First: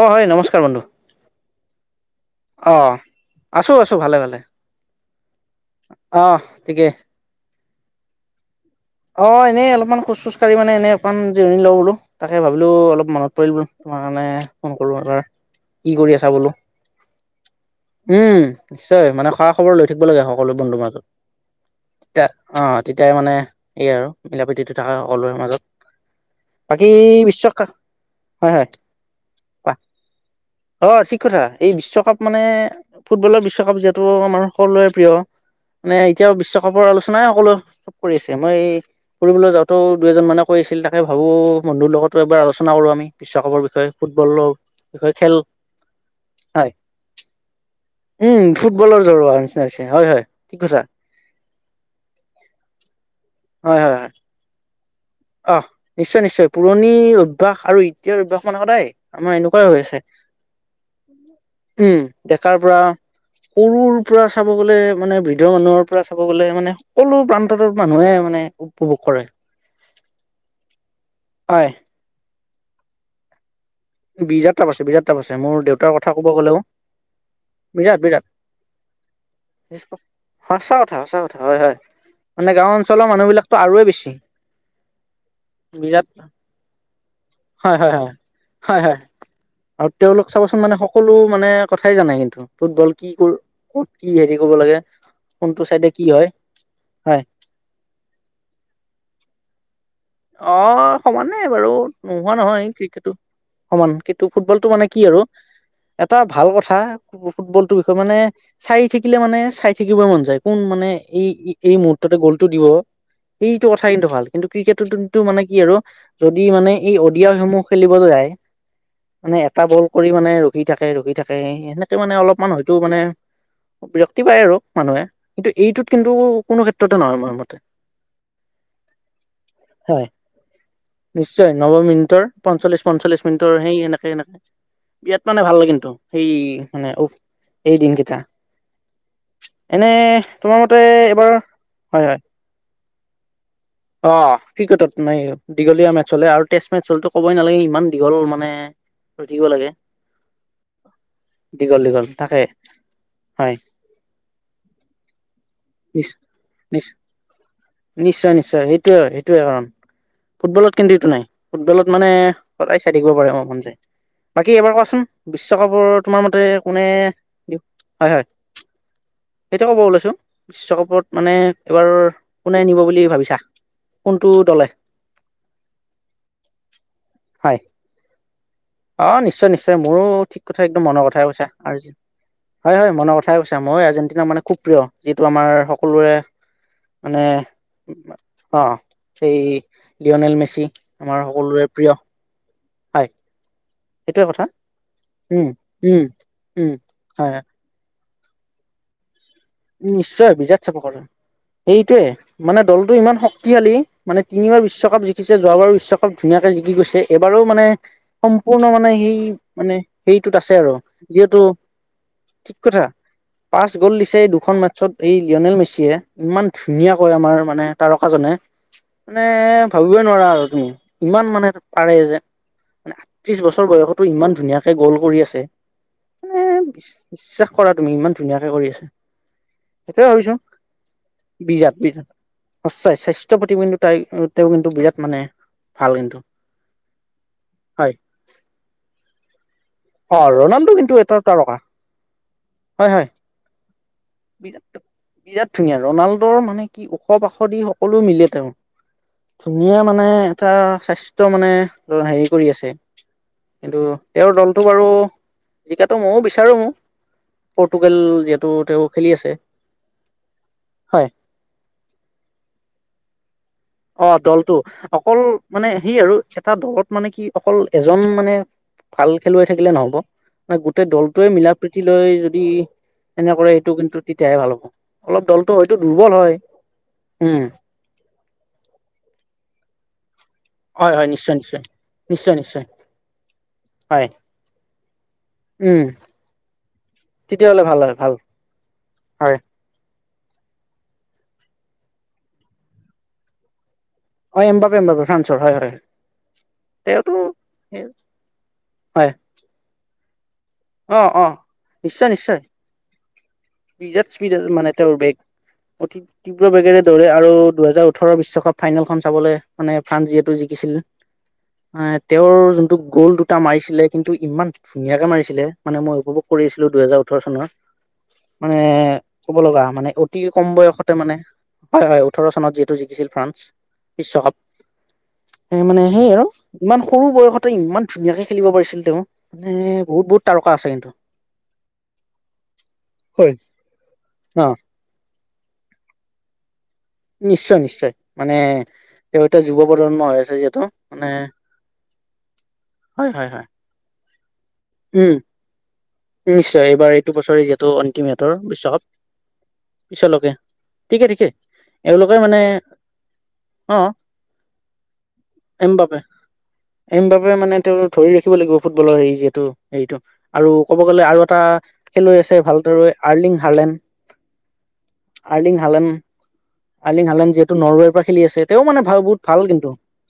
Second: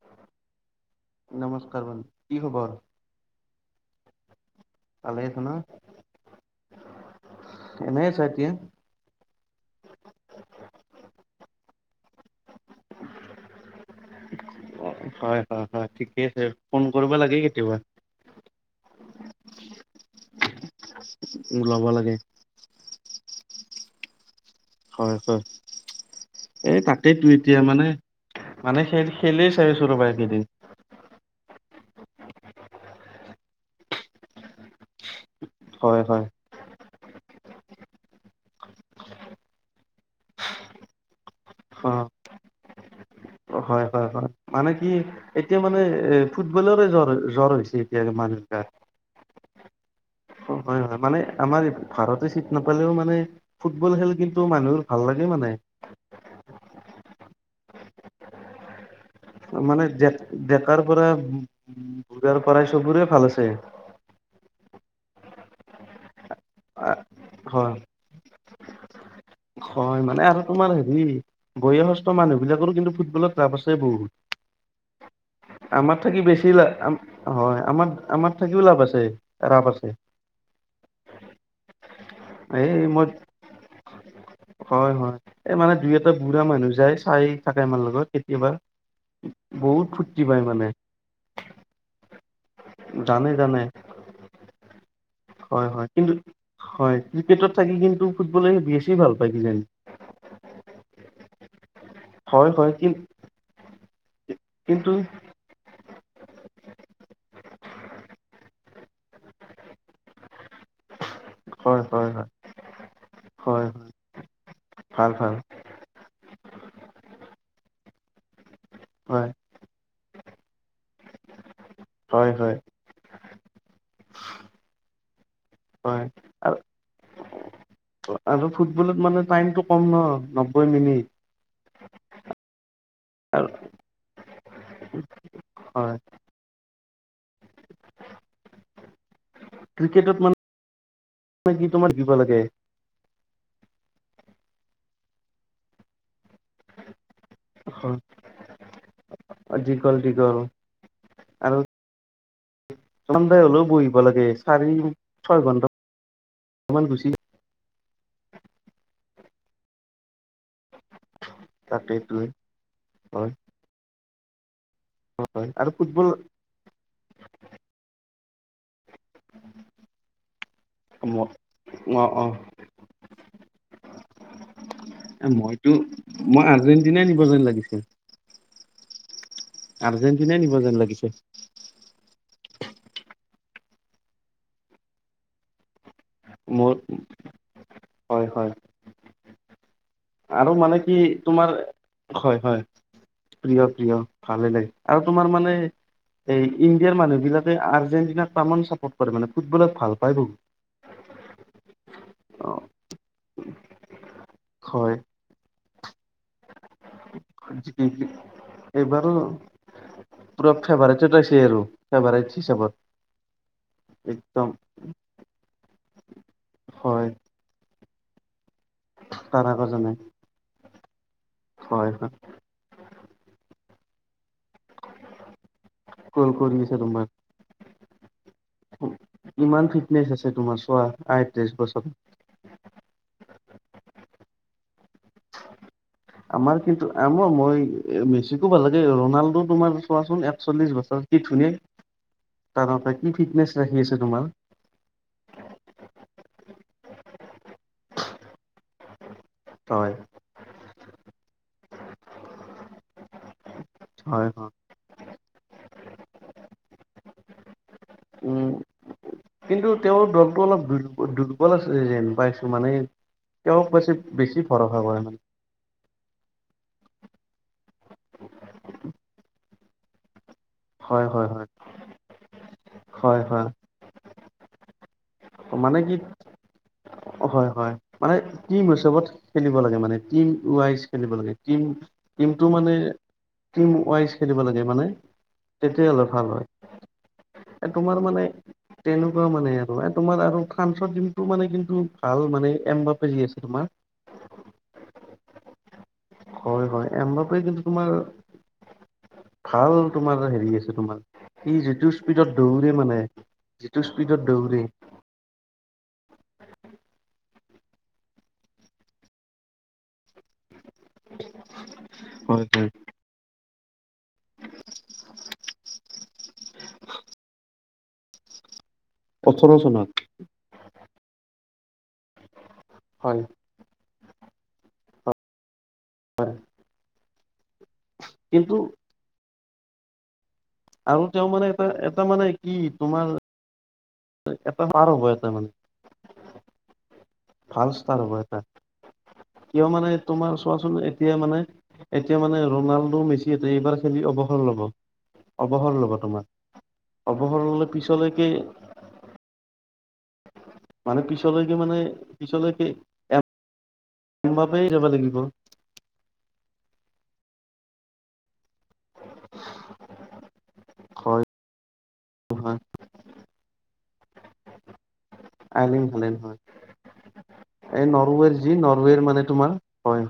অ হয় নমস্কাৰ বন্ধু কৰ অ আছো আছো ভালে ভালে ভালে আছা ন? অ ঠিকে কেনে চাইড দিয়া অ এনেই অলপমান খোজ চোজ কাঢ়ি মানে এনে অকমান জিৰণি লওঁ বোলো। তাকে ভাবিলো অলপ মনত পৰিল বোলো। তোমাৰ কাৰণে ফোন কৰো এবাৰ, হয় হয় হয় কি কৰি ঠিকে আছা আছে, বোলো? ফোন কৰিব লাগে কেতিয়াবা, উম নিশ্চয় মানে খা খবৰ লৈ থাকিব লাগে, সকলো বন্ধুৰ মাজত ওলাব লাগে। তেতিয়াই মানে এই আৰু মিলা প্ৰীতিটো থাকে হয় সকলোৰে হয় মাজত এই বাকী তাতেতো এতিয়া বিশ্বকাপ মানে হয় হয় মানে খেলেই কোৱা চাইিছো ৰবা এইকেইদিন অঁ ঠিক কথা এই বিশ্বকাপ মানে ফুটবলৰ বিশ্বকাপ যিহেতু আমাৰ সকলোৰে প্ৰিয়। মানে হয় হয়, এতিয়াও বিশ্বকাপৰ আলোচ- নাই সকলো চব কৰি আছ- তেতিয়া মই ফুৰিবলৈ যাওঁতেও দুই এজনমানে কৈ আছিল তাকে ভাবোঁ বন্ধুৰ অ লগতো এবাৰ আলোচনা কৰোঁ আমি। বিশ্বকাপৰ হয় বিষয়ে হয় হয় ফুটবলৰ মানে কি বিষয়ে খেল এতিয়া মানে এ হয় ফুটবলৰে জ্বৰ জ্বৰ হৈছে এতিয়া উম মানুহ যাৰ ফুটবলৰ জৰুৱা নিচিনা হৈছে হয় হয় অ ঠিক কথা হয় হয় মানে আমাৰ ভাৰতে চিট নাপালেও মানে হয় ফুটবল হয় খেল হয় কিন্তু মান- [unintelligible] অহ নিশ্চয় নিশ্চয় পুৰণ পুৰণিৰ অভ্যাস আৰু এতিয়াৰ অভ্যাস মানে সদায় আমাৰ এনেকুৱাই মানে হৈ আছে ডেকাৰ পৰা উম বুঢ়াৰ ডেকাৰ পৰাই পৰা চবৰে ভাল আছে। সৰুৰ পৰা চাব গলে মানে বি- দৃঢ় মনৰ পৰা চাব গ'লে মানে সকলো প্ৰান্তত হয় মানুহে মানে উপভোগ কৰে। হয় মানে আৰু তোমাৰ সি হয় বয়সস্থ মানুহ বিলাকৰ কিন্তু ফুটবলত ৰাৱ আছ- বিৰাট ৰাৱ আছে বিৰাট ৰাৱ আছে মোৰ দেউতাৰ আমাৰ কথা থাকি কব বেছি গলেও লা হয় আমাৰ বিৰাট আমাৰ থাকিও লাভ আছে ৰাপ বিৰাট আছে। সঁচা কথা সঁচা কথা। হয় হয় মানে এই গাও মই অঞ্চলৰ মানুহ বিলাকতো আৰুৱেই বেছি। হয় হয় এই মানে দুই বিৰাট এটা বুঢ়া মানুহ যায় চাই থাকে হয় আমাৰ হয় লগত হয় কেতিয়াবা। হয় হয় বহুত আৰু ফূৰ্তি তেওঁলোক পায় চাবচোন মানে সকলো মানে কথাই জানে কিন্তু ফুটবল কি ক জানে জানে ক'ত কি হেৰি কৰিব লাগে। কোনটো হয় চাইডে হয় কি কিন্তু হয় ক্ৰিকেটত থাকি কিন্তু ফুটবলে বেছি ভাল পায় কিজানি। অ সমানেই বাৰু নোহোৱা হয় নহয় হয় কি ক্ৰিকেটো সমান ত ফুটবলটো মানে কিন্তু কি আৰু এটা ভাল কথা ফুটবলটোৰ বিষয়ে মানে চাই থাকিলে মানে চাই থাকিবই মন যায়। কোন মানে এই এই হয় হয় মুহূৰ্ততে হয় গ'লটো দিব সেইটো হয় কথা হয় কিন্তু ভাল কিন্তু ক্ৰিকেট টোন ভাল টো ভাল মানে কি আৰু যদি মানে এই অডিয়াসমূহ খেলিব যায় হয় মানে এটা বল পৰিাণে ৰোগি থাকে ৰোগি থাকে সেনেকে মানে হয় অলপমান হয় হয়তো মানে বিৰক্তি পায় আৰু মানুহে কিন্তু এইটোত হয়। কিন্তু আৰু কোনো ক্ষেত্ৰতে নহয় ময় মতে আৰু ফুটবলত মানে টাইমটো কম ন হয় নব্বৈ মিনিট নিশ্চয় নব মিনিটৰ পঞ্চল্লিশ পঞ্চল্লিশ আৰু মিনিটৰ সেই সনেকে সেনেকে বিয়ট মানে ভাল কিন্তু হয় সেই- মানে এইদিনকেইটা- এনে ক্ৰিকেটত মানে তোমাৰ মতে এবাৰ কি তোমাৰ হয় দিব হয় লাগে অ ক্ৰিকেটত নাই দীঘলীয়া মেট হলে আৰু টেষ্ট মেট- হল ক'বই নালাগে ইমান দীঘল মানে ৰখিব লাগে দীঘল দীঘল দীঘল দীঘল- থাকে চন্দাই হলেও বহিব লাগে চাৰি ছয় নিশ ঘন্টামান নিশ গুচি- নিশ্চয় নিশ্চয়- নিশ্চয় সেইটোয়ে সেইটোয়ে কাৰণ ফুটবলত- কিন্তু এইটো নাই ফুটবলত মানে তাকেইটোৱে সদায় চাই থাকিব হয় পাৰে ম মন যায়- বাকী এবাৰ কথা- চোন হয় আৰু বিশ্বকাপৰ ফুটবল তোমাৰ মতে কোনে দিওঁ হয় হয়- সেইটো কব ওলাইছো বিশ্বকাপত ম মানে এইবাৰ অ কোনে নিব বুলি ভাবিছা- কোনটো দলে এ মইতো মই আৰ্জেণ্টিনাই নিব যেন হয় লাগিছিল- অ নিশ্চয়- নিশ্চয় নিশ্চয় মোৰো ঠিক কথা একদম মনৰ লাগিছে কথাই কৈছা আৰু- হয় হয় মনৰ কথাই কৈছা মই আৰ্জেটিনা মানে খুব প্ৰিয় যিটো আমাৰ- সকলোৰে মোৰ মানে- হয় হয় অ- সেই- লিঅ'নেল আৰু মেচি মানে কি আমাৰ তোমাৰ সকলোৰে প্ৰিয় হয় হয়। হয়। [inaudible] প্ৰিয় সেইটোৱে কথা ভালে লাগে আৰু তোমাৰ উম, মানে উম, এই উম, ইণ্ডিয়াৰ মানুহ হয়, হয়। বিলাকে আৰ্জেন্টিনা। চাপৰ্ট কৰে মানে- ফুটবলত ভাল পায় নিশ্চয় বহুত বিৰাট চাপ সেইটোৱে অ মানে দলটো ইমান শক্তিশালী মানে তিনিবাৰ হয় বিশ্বকাপ জিক জিকিছে যোৱা বাৰু বিশ্বকাপ চব ধুনীয়াকে জিকি গৈছে। এইবাৰো মানে, সম্পূৰ্ণ মানে এইবাৰো সেই মানে হেৰিটোত আছে পুৰা আৰু। ফেভাৰেটত আছে যিহেতু আৰু ফেভাৰেট ঠিক হিচাপত কথা, পাঁচ গল দিছে। একদম এখন মেচত এই লিঅ'নেল মেচিয়ে ইমান হয় ধুনীয়াকৈ আমাৰ মানে তাৰকাজনে মানে তাৰকাজনে ভাবিবই নোৱাৰা আৰু তুমি! ইমান মানে হয় পাৰে হয় যে, মানে ত্ৰিশবছৰ বয়সত টো ইমান ধুনীয়াকৈ গ'ল কৰি আছে। গ'ল এ কৰি আছে তোমাৰ বিশ্বাস কৰা তুমি, ইমান ধুনীয়াকে কৰি আছে। ইমান ফিটনেচ সেইটোয়ে আছে ভাবিছো। তোমাৰ চোৱা আয়ত্ৰিশ বিৰাট, বছৰত বিৰাট। সঁচাই, স্বাস্থ্যৰ প্ৰতি কিন্তু তাই কিন্তু বিৰাট মানে ভাল কিন্তু আমাৰ কিন্তু, আমাৰ, হয় মই মেচিকো ভাল লাগে। ৰনাল্ডো তোমাৰ। চোৱাচোন অ' একচল্লিশ ৰনাল্ডো কিন্তু বছৰ এটা কি ধুনীয়া তাৰকা, তাৰকা হয় হয়। কি ফিটনেচ ৰাখি আছে তোমাৰ বিৰাট বিৰাট ধুনীয়া, ৰনাল্ডৰ মানে কি? ওখ-পাখ দি সকলো মিলে তেওঁ। ধুনীয়া হয় মানে এটা। স্বাস্থ্য মানে, হেৰি কৰি আছে। কিন্তু হয় তেওঁৰ দল হয় আৰু জিকাতো ময়ো বিচাৰো। পৰ্তুগাল যিহেতু উম, তেওঁ খেলি আছে কিন্তু তেওঁৰ দলটো অলপ হয় দুৰ-দুৰ্বল আছে যেন পাইছো মানে। তেওঁক বেছি অ' বেছি দলটো, ভৰসা কৰে অকল মানে সেই আৰু এটা দলত মানে কি অকল এজন মানে ভাল খেলুৱৈ থাকিলে নহ'ব। গোটেই হয় দলটোৱে হয় হয় মিলা-প্ৰীতিলৈ যদি হয় এনে কৰ, হয় সেইটো কিন্তু তেতিয়াহে ভাল হ'ব। অলপ দলটো হয়তো মানে কি দুৰ্বল হয়। উম হয় হয় মানে টিম হিচাপত খেলিব লাগে মানে, টিমৱাইজ হয় হয় খেলিব লাগে, নিশ্চয় নিশ্চয় নিশ্চয় টিম-টিমটো নিশ্চয় মানে হয় টিমৱাইজ খেলিব লাগে মানে। উম তেতিয়হ'লে ভাল হয়। তেতিয়াহ'লে এ ভাল হয় তোমাৰ ভাল মানে তেনেকুৱা হয় মানে, আৰু তোমাৰ আৰু ফ্ৰান্সৰ টিমটো মানে কিন্তু ভাল মানে এম্বাপে যি আছে তোমাৰ। অ' এমপাবে এমপাবে ফ্ৰান্সৰ, হয় হয়। হয় হয়। তেওঁতো এমপাবে কিন্তু তোমাৰ, হয় ভাল। তোমাৰ হেৰ সি আছে অ তোমাৰ, অ সি যিটো নিশ্চয় স্পীডত নিশ্চয় দৌৰে মানে, যিটো বিৰাট স্পীডত স্পীড দৌৰে! মানে তেওঁৰ বেগ অতি তীব্ৰ বেগেৰে দৰে আৰু দুহেজাৰ ওঠৰৰ বিশ্বকাপ ফাইনেলখন চাবলৈ মানে ফ্ৰান্স যিহেতু জিকিছিল। এ তেওঁৰ হয় হয় যোনটো গ'ল দুটা মাৰিছিল। কিন্তু ইমান ধুনীয়াকে মাৰিছিলে। মই উপভোগ কৰিছিলো দুহেজাৰ ওঠৰ চনৰ মানে। ক'ব ওঠৰ লগা চনত মানে অতি কম বয়সতে মানে। হয় হয় ওঠৰ চনত যিহেতু জিকিছিল হয় ফ্ৰান্স। বিশ্বকাপ। এ মানে সেই আৰু ইমান। সৰু বয়সত। ইমান ধুনীয়াকে খেলিব কিন্তু পাৰিছিল তেওঁ। মানে বহুত- বহুত। তাৰকা আছে কিন্তু আৰু তেওঁ মানে এটা এটা মানে কি তোমাৰ। হয় এ ন এটা [unintelligible] কেটামান। নিশ্চয় ভাল নিশ্চয় ষ্টাৰ হব মানে এটা তেওঁ এতিয়া যুৱ কিয় মানে প্ৰজন্ম হৈ আছে তোমাৰ যিহেতু চোৱাচোন এতিয়া মানে এতিয়া মানে ৰনাল্ডো হয় হয় মেচি হয় এতিয়া এইবাৰ খেলি অৱ। উম নিশ্চয় এইবাৰ এইটো অৱসৰ বছৰে ললে যিহেতু পিছলৈকে অন্তিমহটৰ বিশ্বকাপ। পিছলৈকে। মানে ঠিকে ঠিকে পিছলৈকে মানে এওঁলোকে মানে পিছলৈকে। অ অম্বাপেই যাব লাগিব। এইমবাবে মানে তেওঁ ধৰি ৰাখিব লাগিব ফুটবলৰ হেৰি যে। হেৰিটো আৰু ক'ব গ'লে হয় আৰু এটা খেলুৱৈ আছে হয় ভালদৰে আৰ্লিং হাৰ্লেন। আৰ্লিং হালেন আইলিন হয় আৰ্লিং হালেন যিহেতু এই নৰৱেৰ পৰা খেলি আছে যি তেওঁ মানে নৰৱেৰ বহুত ভাল তোমাৰ কিন্তু হয়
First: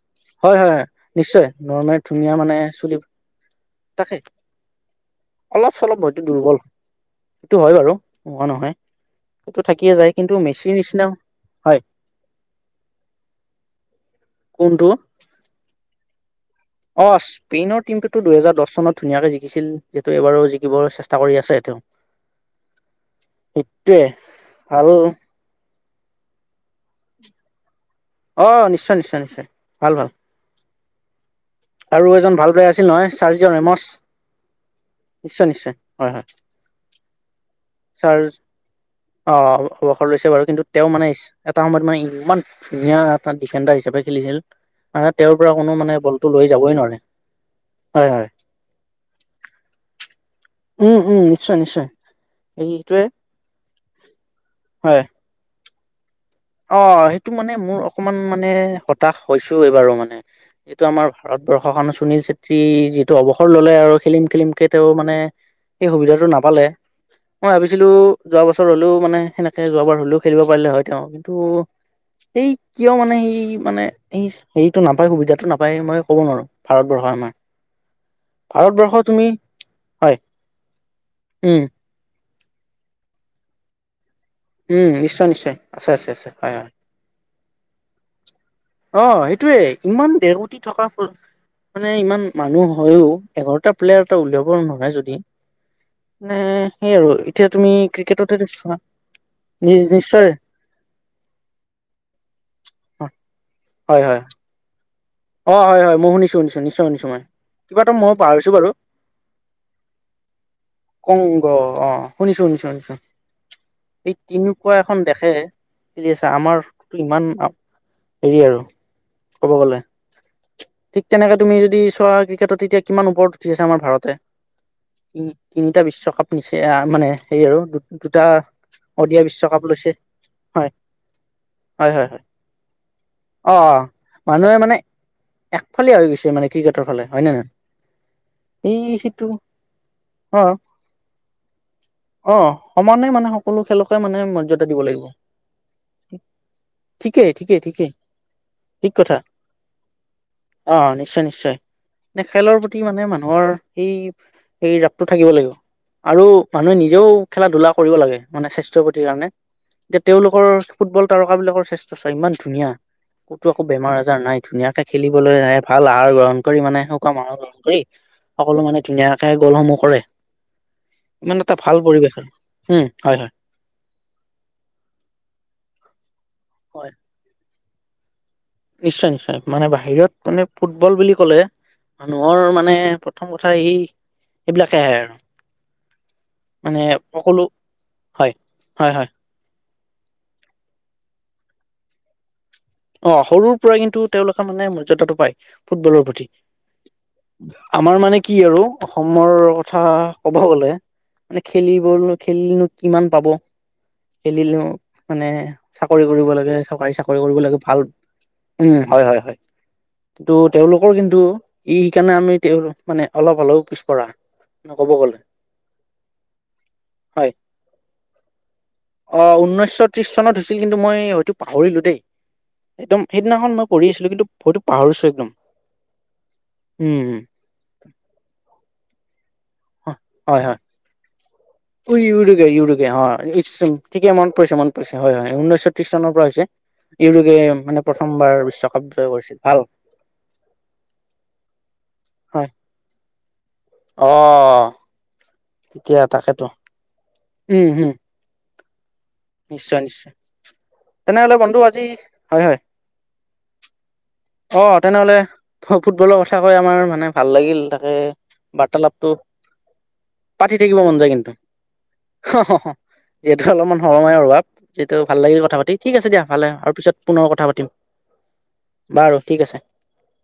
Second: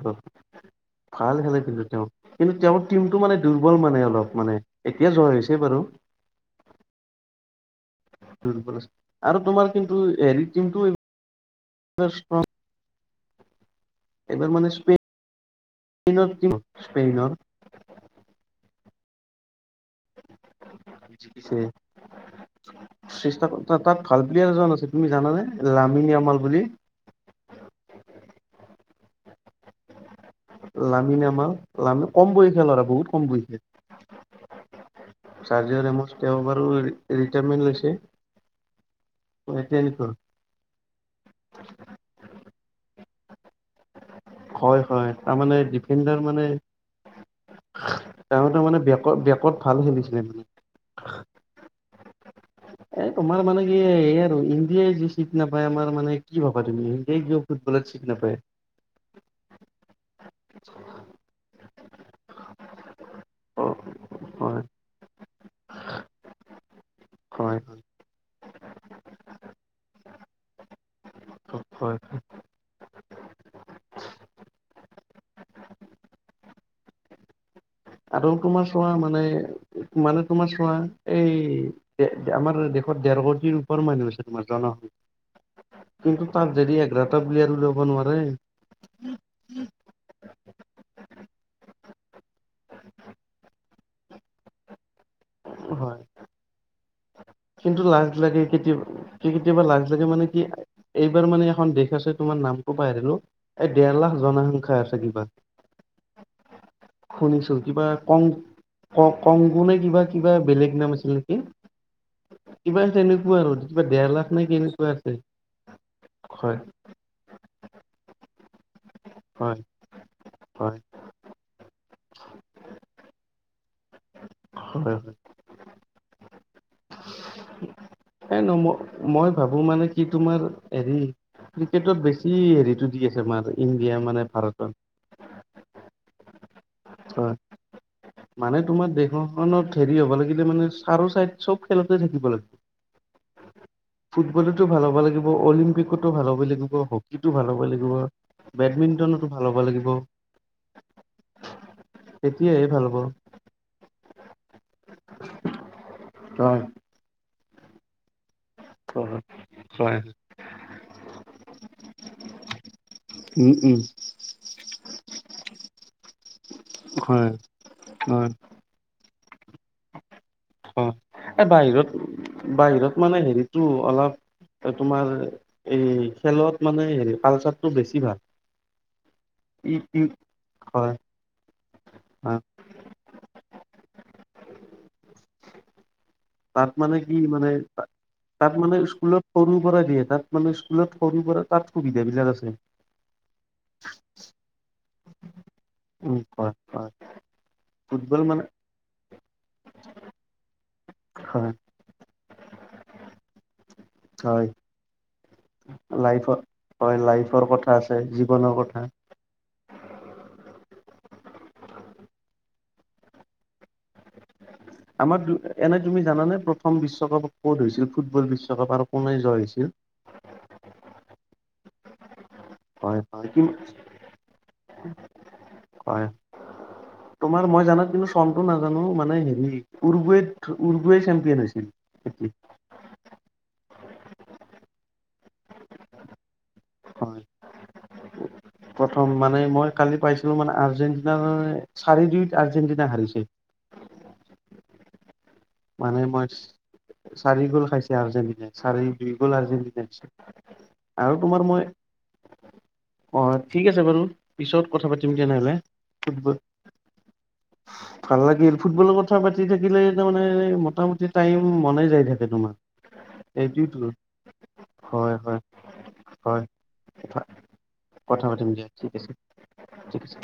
হয় হয় ভাল নিশ্চয় খেলে কিন্তু নৰৱে তেওঁ ধুনীয়া কিন্তু মানে তেওঁৰ চুলি টিমটো মানে দুৰ্বল মানে তাকে। অলপ মানে এতিয়া যোৱা হৈছে অলপ বাৰু। চলপ হয়তো দুৰ্বল সেইটো হয় বাৰু নোহোৱা নহয় দুৰ্বল আছে আৰু সেটো তোমাৰ থাকিয়ে যায় কিন্তু হেৰি মেচি টিমটো নিচিনা হয়। একবাৰ মানে কোনটো স্পে ইনত কিন্তু। অ স্পেইনৰ টিম টোতো দুহেজাৰ দহ। পশ্নত ধুনীয়াকৈ জিকিছিল। যিহেটো এইবাৰো জিকিব চেষ্টা কৰি জিকিছে আছে তেওঁ চেষ্টা তাত সেইটোৱে ভাল প্লেয়াৰ এজন আছে ভাল। তুমি জানানে লামিনী আমাল বুলি। অ নিশ্চয়- নিশ্চয় -নিশ্চয় ভাল- ভাল। লামিন আমাল লামি আৰু কম এজন ভাল বয়সীয়া প্লেয়াৰ ল'ৰা আছিল বহুত নহয় কম চাৰিজন বয়সীয়া ৰেমচ নিশ্চয় -নিশ্চয় চাৰ্জিঅ ৰেমচ হয়- হয় তেওঁ বাৰু ৰিটায়াৰমেন্ট লৈছে চাৰ অ অৱসৰ লৈছে বাৰু কিন্তু তেওঁ মানে এটা সময়ত মানে ইমান। চেন্টাৰ হিচাপে খেলিছিল হয় হয় মানে তেওঁৰ পৰা তাৰমানে কোনো ডিফেণ্ডাৰ বলটো মানে লৈ যাবই নোৱাৰে হয় হয় ত তাৰ মানে বেকত বেকত ভাল খেলিছিলে মানে উম উম নিশ্চয় নিশ্চয় সেইটোৱে এই তোমাৰ মানে কি এই আৰু ইণ্ডিয়ে হয় য নাপ আমাৰ মানে কি ভাবা অ তুমি ইণ্ডিয়াই সেইটো কিয় মানে মোৰ ফুটবলত চিট অকমান নাপায়? মানে হতাশ হৈছো এইবাৰু মানে যিটো আমাৰ ভাৰতবৰ্ষ কাৰ সুনীল চেত্ৰী যিহেতটো অৱসৰ ললে আৰু খেলিম হয় খেলিমকে তেওঁ মানে সেই সুবিধাটো নাপালে। মই হয় ভাবিছিলো যোৱা বছৰ হলেও মানে সেনেকে যোৱাবাৰ হলও খেলিব পাৰিলে হয় তেওঁ ত' হয় এই কিয় মানে স কি মানে হেৰিতটো নাপায় সুবিধাতটো নাপায় মই ক'ব নোৱাৰো ভাৰতবৰ্ষই আমাৰ আদৌ তুমাৰ চোৱা ভাৰতবৰ্ষ মানে তুমি হয় মানে তোমাৰ চোৱা উম এই আমাৰ দেশত ডেৰ কোটিৰ ওপৰ মানুহ আছে তোমাৰ উম জনসংখ্যা নিশ্চয় নিশ্চয় আছে আছে কিন্তু আ তাত হয় হয় যদি এঘাৰটা প্লেয়াৰ ওলিয়াব নোৱাৰে আহ সেইটোৱেই ইমান ডেৰ কোটি থকা মানে ইমান মানুহ হৈও এঘাৰটা প্লেয়াৰ এটা উলিয়াব নোৱাৰে যদি হয় মানে সেইয় আৰু এতিয়া তুমি ক্ৰিকেটতে দেখিছা কি কেতিয়াবা লাগ লাগে মানে কি এইবাৰ মানে এখন দেশ আছে তোমাৰ নাম পাই দিলো এই ডেৰ হয় লাখ হয় জনসংখ্যা আছে কি অ হয় হয় মই শুনিছো শুনিছো নিশ্চয় শুনিছো মই কিবা এটা মই পাহৰিছো বাৰু ক কংগু নে কিবা কিবা বেলেগ নাম আছিল নেকি? কংগ অ শুনিছ। শুনিছোঁ কিবা শুনিছোঁ তেনেকুৱা আৰু কিবা ডেৰ এই লাখ নে তেনেকুৱা কেনেকুৱা এখন আছে। দেশে কি আছে হয় আমাৰো ইমান হেৰি আৰু ক'ব হয় গ'লে হয় ঠিক তেনেক তুমি তুমি যদি চোৱা ক্ৰিকেটত তেতিয়া কিমান ওপৰত উঠি আছে আমাৰ ভাৰতে হয় হয় তিনিটা বিশ্ব পিচে মানে সেৰী আৰু দু এই ন ম মই ভাবো মানে কি তোমাৰ হয় হেৰি হয় ক্ৰিকেটত হয় হয় বেছি হেৰিটো দি আছে তোমাৰ ইণ্ডিয়া মানে ভাৰতত একফালে হৈ গৈছে মানে ক্ৰিকেটৰ ফালে নে হয় নহয় মানে তোমাৰ এই সিটো দেশখনত হেৰি হ'ব লাগিলে অ মানে চাৰ চাইদ চব খেলতে থাকিব অ সমানে মানে লাগিব সকলো খেলকে মানে ফুটবলতো মৰ্যদা দিব ভাল হ'ব লাগিব অলিম্পিকতো ভাল হ'ব লাগিব হকীতো ঠিকেই ভাল হ'ব ঠিকেই ঠিকেই লাগিব ঠিক কথা বেডমিন্টনতো ভাল হ'ব লাগ অ নিশ্চয় নিশ্চয় খেলৰ তেতিয়াহে প্ৰতি ভাল হ'ব মানে মানুহৰ সেই এ জাপটো থাকিব লাগিব। আৰু হয়। মানুহে নিজেও খেলা ধূলা কৰিব লাগে। মানে সদস্যপ্ৰতি হয় কাৰণে হয় এতিয়া তেওঁলোকৰ ফুটবল তাৰ কটকা বিলাকৰ স্বাস্থ্য চা ইমান ধুনীয়া। ক'তো উম একো উম বেমাৰ আজাৰ নাই। খেলিবলৈ আহে ভাল আহাৰ গ্ৰহণ। কৰি মানে শুুকাম হয় মানৰ গণ কৰি সকলো মানে ধুনীয়া। খাই গ'লসমূহ কৰে। ইমান অ' এ এটা ভাল বাহিৰত পৰিৱেশ আৰু উম বাহিৰত হয় মানে হয় হেৰিতটো অলপ তোমাৰ এই খেলত মানে হয় হেৰি পালচাত টো বেছি ভাল। নিশ্চয় নিশ্চয় মানে ই ই বাহিৰত মানে হয় ফুটবল বুলি ক'লে হয় মানুহৰ মানে প্ৰথম কথা ই এইবিলাকে আহে আৰু তাত মানে কি মানে হয় তাত মানে হয় হয় স্কুলত সৰু পৰা দিয়ে তাত মানে স্কুলত সৰু পৰা তাত সুবিধা বিলাক আছে। অ' সৰুৰ পৰাই কিন্তু তেওঁলোকে মানে মৰ্যদাটো পায় ফুটবলৰ উম প্ৰতি। হয় হয় আমাৰ মানে কি আৰু অসমৰ কথা ক'ব গ'লে মানে হয় খেলিবল খেলিনো কিমান পাব। হয় খেলিলো। মানে চাকৰি কৰিব লাইফৰ লাগে চৰকাৰী হয় চাকৰি কৰিব লাইফৰ লাগে। কথা ভাল আছে জীৱনৰ উম কথা হয় হয় হয় কিন্তু তেওঁলোকৰ কিন্তু ই সেই কাৰণে আমি তেওঁ মানে অলপ হলেও পিছ পৰা হয়। আমাৰ এনেই তুমি জানানে প্ৰথম বিশ্বকাপ হয় ক'ত হৈছিল ফুটবল বিশ্বকাপ আৰু কোনে অ জয় হৈছিল। ঊনৈছশ ত্ৰিশ চনত হৈছিল কিন্তু মই হয়তো পাহৰিলো দেই। একদম হয় হয় কি সেইদিনাখন মই কৰি আছিলো কিন্তু হয়তো পাহৰিছো একদম হয় হম হ জানো মানে হেৰি উৰুগুৱেত হয় হয় উৰুগুৱে চেম্পিয়ন হৈছিল। উ ইউৰুোগে ইউৰুোগে হয় ঠিকে মন পৰিছে মন পৰিছে হয় হয় উনৈশ হয় মানে প্ৰথমবাৰ বিশ্বকাপ জয় প্ৰথম কৰিছিল মানে ভাল মই কালি পাইছিলো মানে আৰ্জেন্টিনাৰ চাৰি দুইত আৰ্জেন্টিনা হাৰিছে। অহ মানে মই চাৰি গল উম হম খাইছে আৰ্জেণ্টিনাই চাৰি বি নিশ্চয় নিশ্চয় [unintelligible] আৰু তেনেহ'লে তোমাৰ বন্ধু মই, আজি হয় হয় অ ঠিক আছে বাৰু অ পিছত কথা পাতিম তেনেহলে ফু-ফুটবলৰ ফুটবল কথা কৈ আমাৰ মানে ভাল লাগিল তাকে ভাল লাগিল ফুটবলৰ বাৰ্তালাপটো। কথা পাতি থাকিলে তাৰমানে পাতি থাকিব মন মোটামুটি যায় কিন্তু। টাইম মনে যাই থাকে হ তোমাৰ হ হ। যিহেতু এইটোৱেতো অলপমান সময়ৰ অভাৱ। কিন্তু হয় ভাল হয় লাগিল কথা পাতি। ঠিক আছে দিয়া হয় ভালে আৰু পিছত পুনৰ কথা পাতিম। কথা পাতিম দিয়া ঠিক বাৰু ঠিক আছে। ঠিক আছে